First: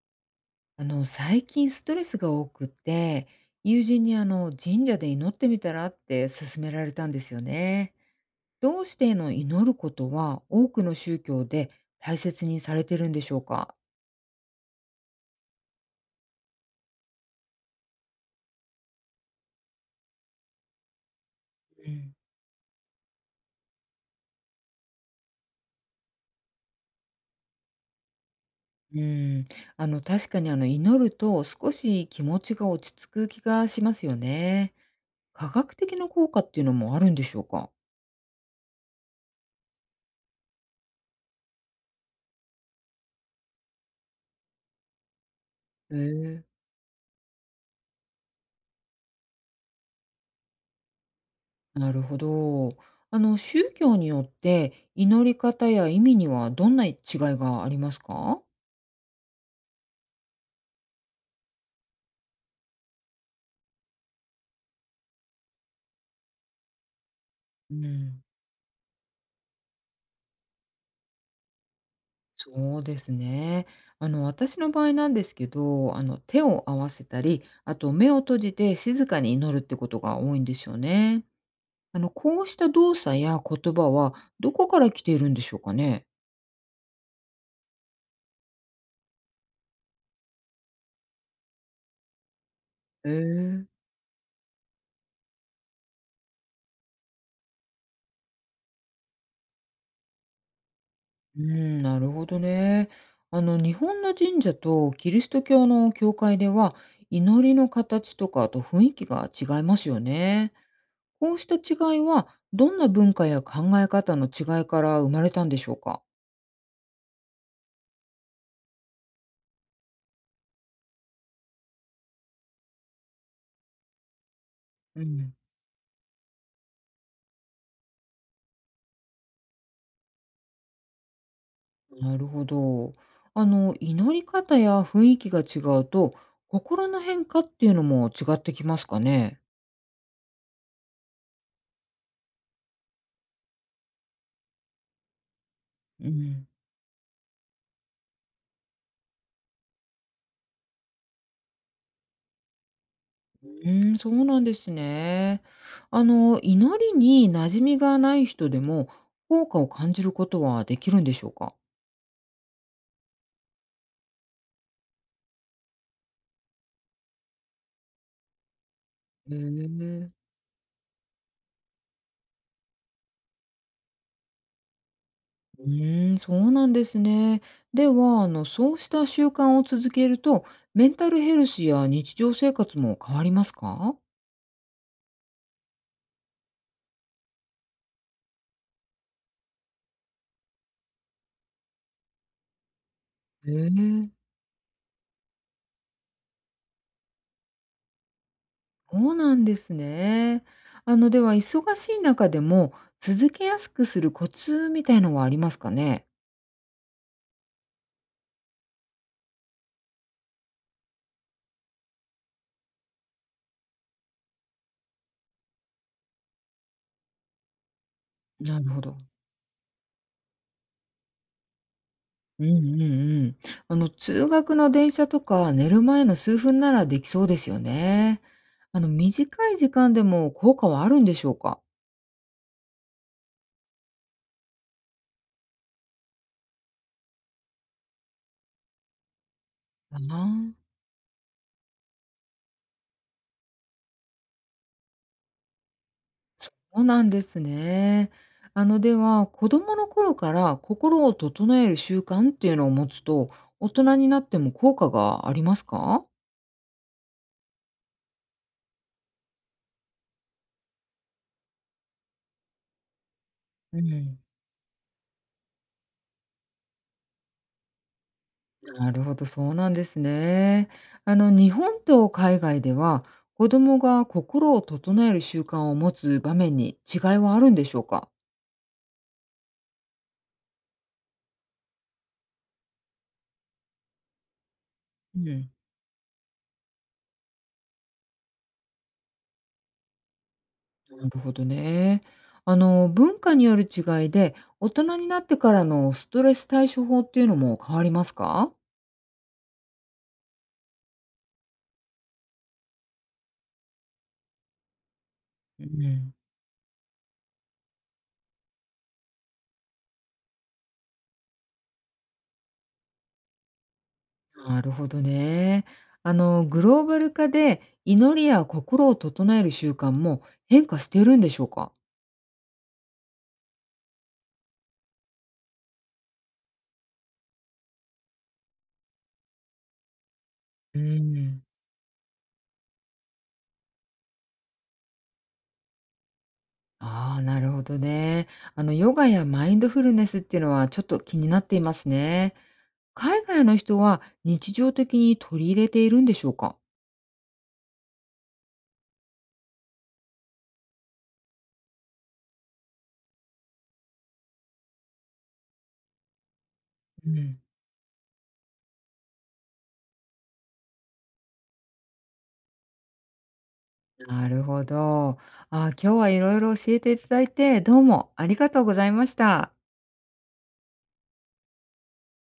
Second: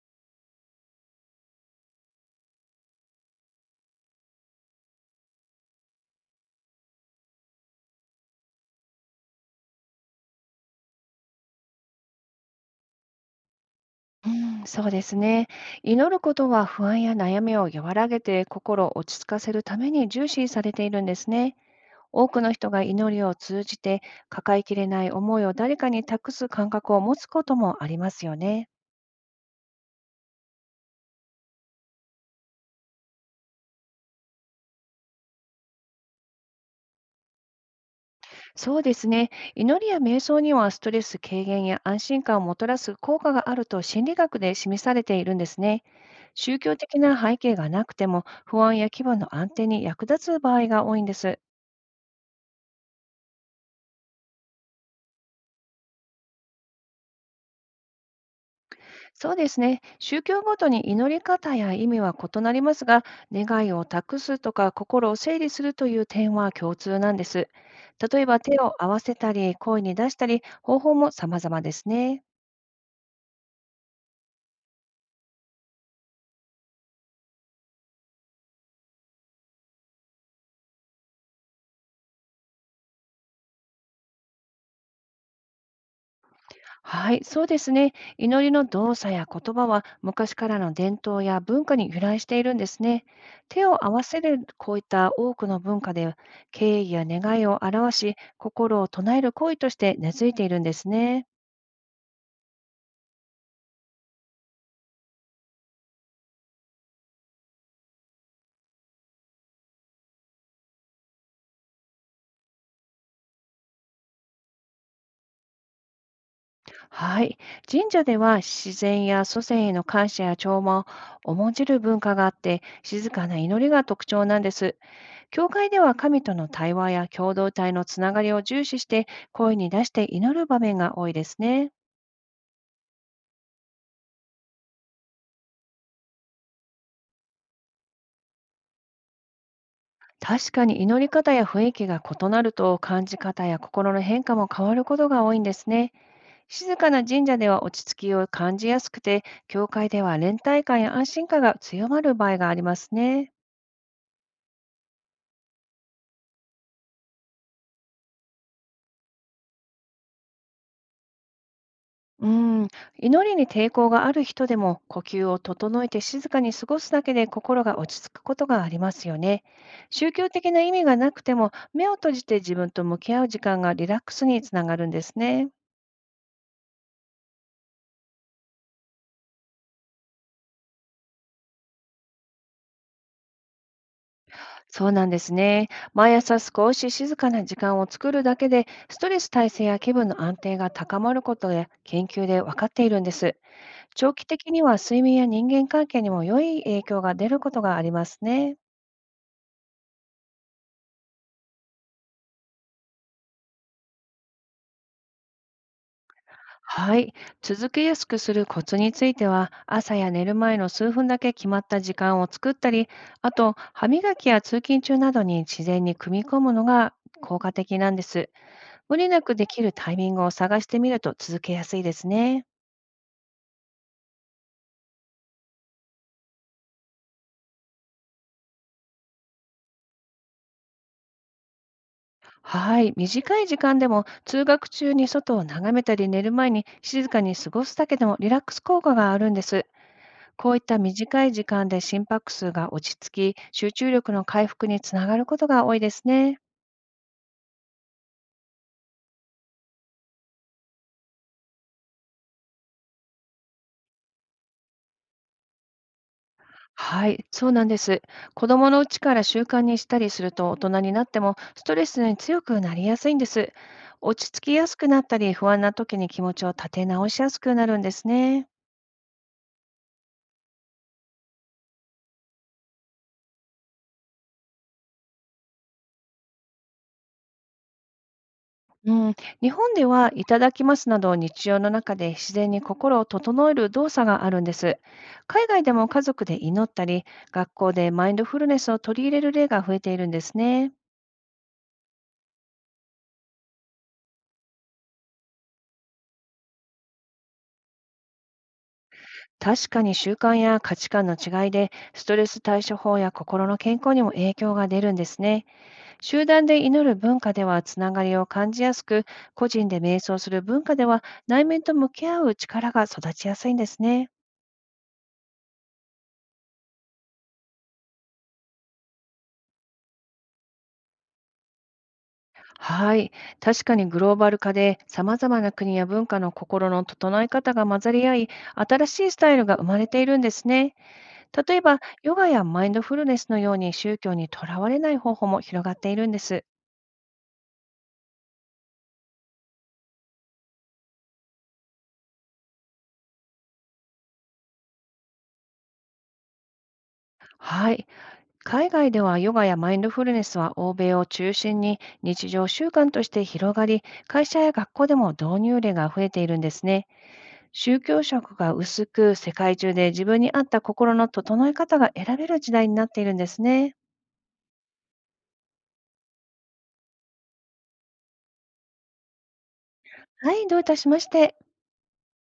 最近ストレスが多くて、友人に神社で祈ってみたらって勧められたんですよね。どうしての祈ることは多くの宗教で大切にされてるんでしょうか？うん、そうですね。祈ることは不安や悩みを和らげて心を落ち着かせるために重視されているんですね。うん、多くの人が祈りを通じて抱えきれない思いを誰かに託す感覚を持つこともありますよね。うん、確かに祈ると少し気持ちが落ち着く気がしますよね。科学的な効果っていうのもあるんでしょうか？そうですね。祈りや瞑想にはストレス軽減や安心感をもたらす効果があると心理学で示されているんですね。へえ、宗教的な背景がなくても、不安や気分の安定に役立つ場合が多いんです。なるほど。宗教によって祈り方や意味にはどんな違いがありますか？そうですね。宗教ごとに祈り方や意味は異なりますが、願いを託すとか心を整理するという点は共通なんです。う例ん、えば、手を合わせたり、声に出したり、方法も様々ですね。そうですね。私の場合なんですけど、手を合わせたり、あと目を閉じて静かに祈るってことが多いんですよね。こうした動作や言葉はどこから来ているんでしょうかね。はい、そうですね。祈りの動作や言葉は昔からの伝統や文化に由来しているんですね。へ手え、を合わせるこういった多くの文化で、敬意や願いを表し、心を唱える行為として根付いているんですね。うん、なるほどね。日本の神社とキリスト教の教会では、祈りの形とか、あと雰囲気が違いますよね。こうした違いは、どんな文化や考え方の違いから生まれたんでしょうか。はい。神社では自然や祖先への感謝や弔問を重んじる文化があって、静かな祈りが特徴なんです。うん、教会では神との対話や共同体のつながりを重視して、声に出して祈る場面が多いですね。なるほど。祈り方や雰囲気が違うと、心の変化っていうのも違ってきますかね。確かに、祈り方や雰囲気が異なると、感じ方や心の変化も変わることが多いんですね。うん。静かな神社では落ち着きを感じやすくて、教会では連帯感や安心感が強まる場合がありますね。うん、そうなんですね。祈りに馴染みがない人でも、効果を感じることはできるんでしょうか？うん、祈りに抵抗がある人でも、呼吸を整えて静かに過ごすだけで心が落ち着くことがありますよへね。宗え。教的な意味がなくても、目を閉じて自分と向き合う時間がリラックスにつながるんですね。うーん、そうなんですね。では、そうした習慣を続けると、メンタルヘルスや日常生活も変わりますか？そうなんですね。毎朝少し静かな時間を作るだけで、ストレス耐性や気分の安定が高まることや研究で分かっているんです。へえ。長期的には睡眠や人間関係にも良い影響が出ることがありますね。そうなんですね。では忙しい中でも続けやすくするコツみたいのはありますかね？はい。続けやすくするコツについては、朝や寝る前の数分だけ決まった時間を作ったり、あと、歯磨きや通勤中などに自然に組み込むのが効果的なんです。なるほ無ど。理なくできるタイミングを探してみると続けやすいですうね。んうんうん。通学の電車とか寝る前の数分ならできそうですよね。短い時間でも効果はあるんでしょうか？はい。短い時間でも、通学中に外を眺めたり、寝る前に静かに過ごすだけでもリラックス効果があるんです。あこあ。ういった短い時間で心拍数が落ち着き、集中力の回復につながることが多いですね。そうなんですね。では、子供の頃から心を整える習慣っていうのを持つと、大人になっても効果がありますか？はい、そうなんです。子供のうちから習慣にしたりすると、大人になってもストレスに強くなりやすいんです。うん。落ち着きやすくなったり、不安な時に気持ちを立て直しやすくなるんですね。なるほど、そうなんですね。日本と海外では、子供が心を整える習慣を持つ場面に違いはあるんでしょうか？うん、日本ではいただきますなど、日常の中で自然に心を整える動作があるんです。う海ん、外でも家族で祈ったり、学校でマインドフルネスを取り入れる例が増えているんですね。なるほどね。文化による違いで、大人になってからのストレス対処法っていうのも変わりますか？確かに、習慣や価値観の違いで、ストレス対処法や心の健康にも影響が出るんですね。うん、集団で祈る文化ではつながりを感じやすく、個人で瞑想する文化では内面と向き合う力が育ちやすいんですね。なるほどね。グローバル化で、祈りや心を整える習慣も変化しているんでしょうか？はい。確かに、グローバル化で様々な国や文化の心の整え方が混ざり合い、新しいスタイルが生まれているんですね。うん。例えば、ヨガやマインドフルネスのように宗教にとらわれない方法も広がっているんです。ああ、なるほどね。ヨガやマインドフルネスっていうのはちょっと気になっていますね。海外の人は日常的に取り入れているんでしょうか？はい。海外ではヨガやマインドフルネスは欧米を中心に日常習慣として広がり、会社や学校でも導入例が増えているんですね。うん。宗教色が薄く、世界中で自分に合った心の整え方が選べる時代になっているんですね。なるほど。あー、今日はいろいろ教えていただいて、どうもありがとうございました。はい、どういたしまして。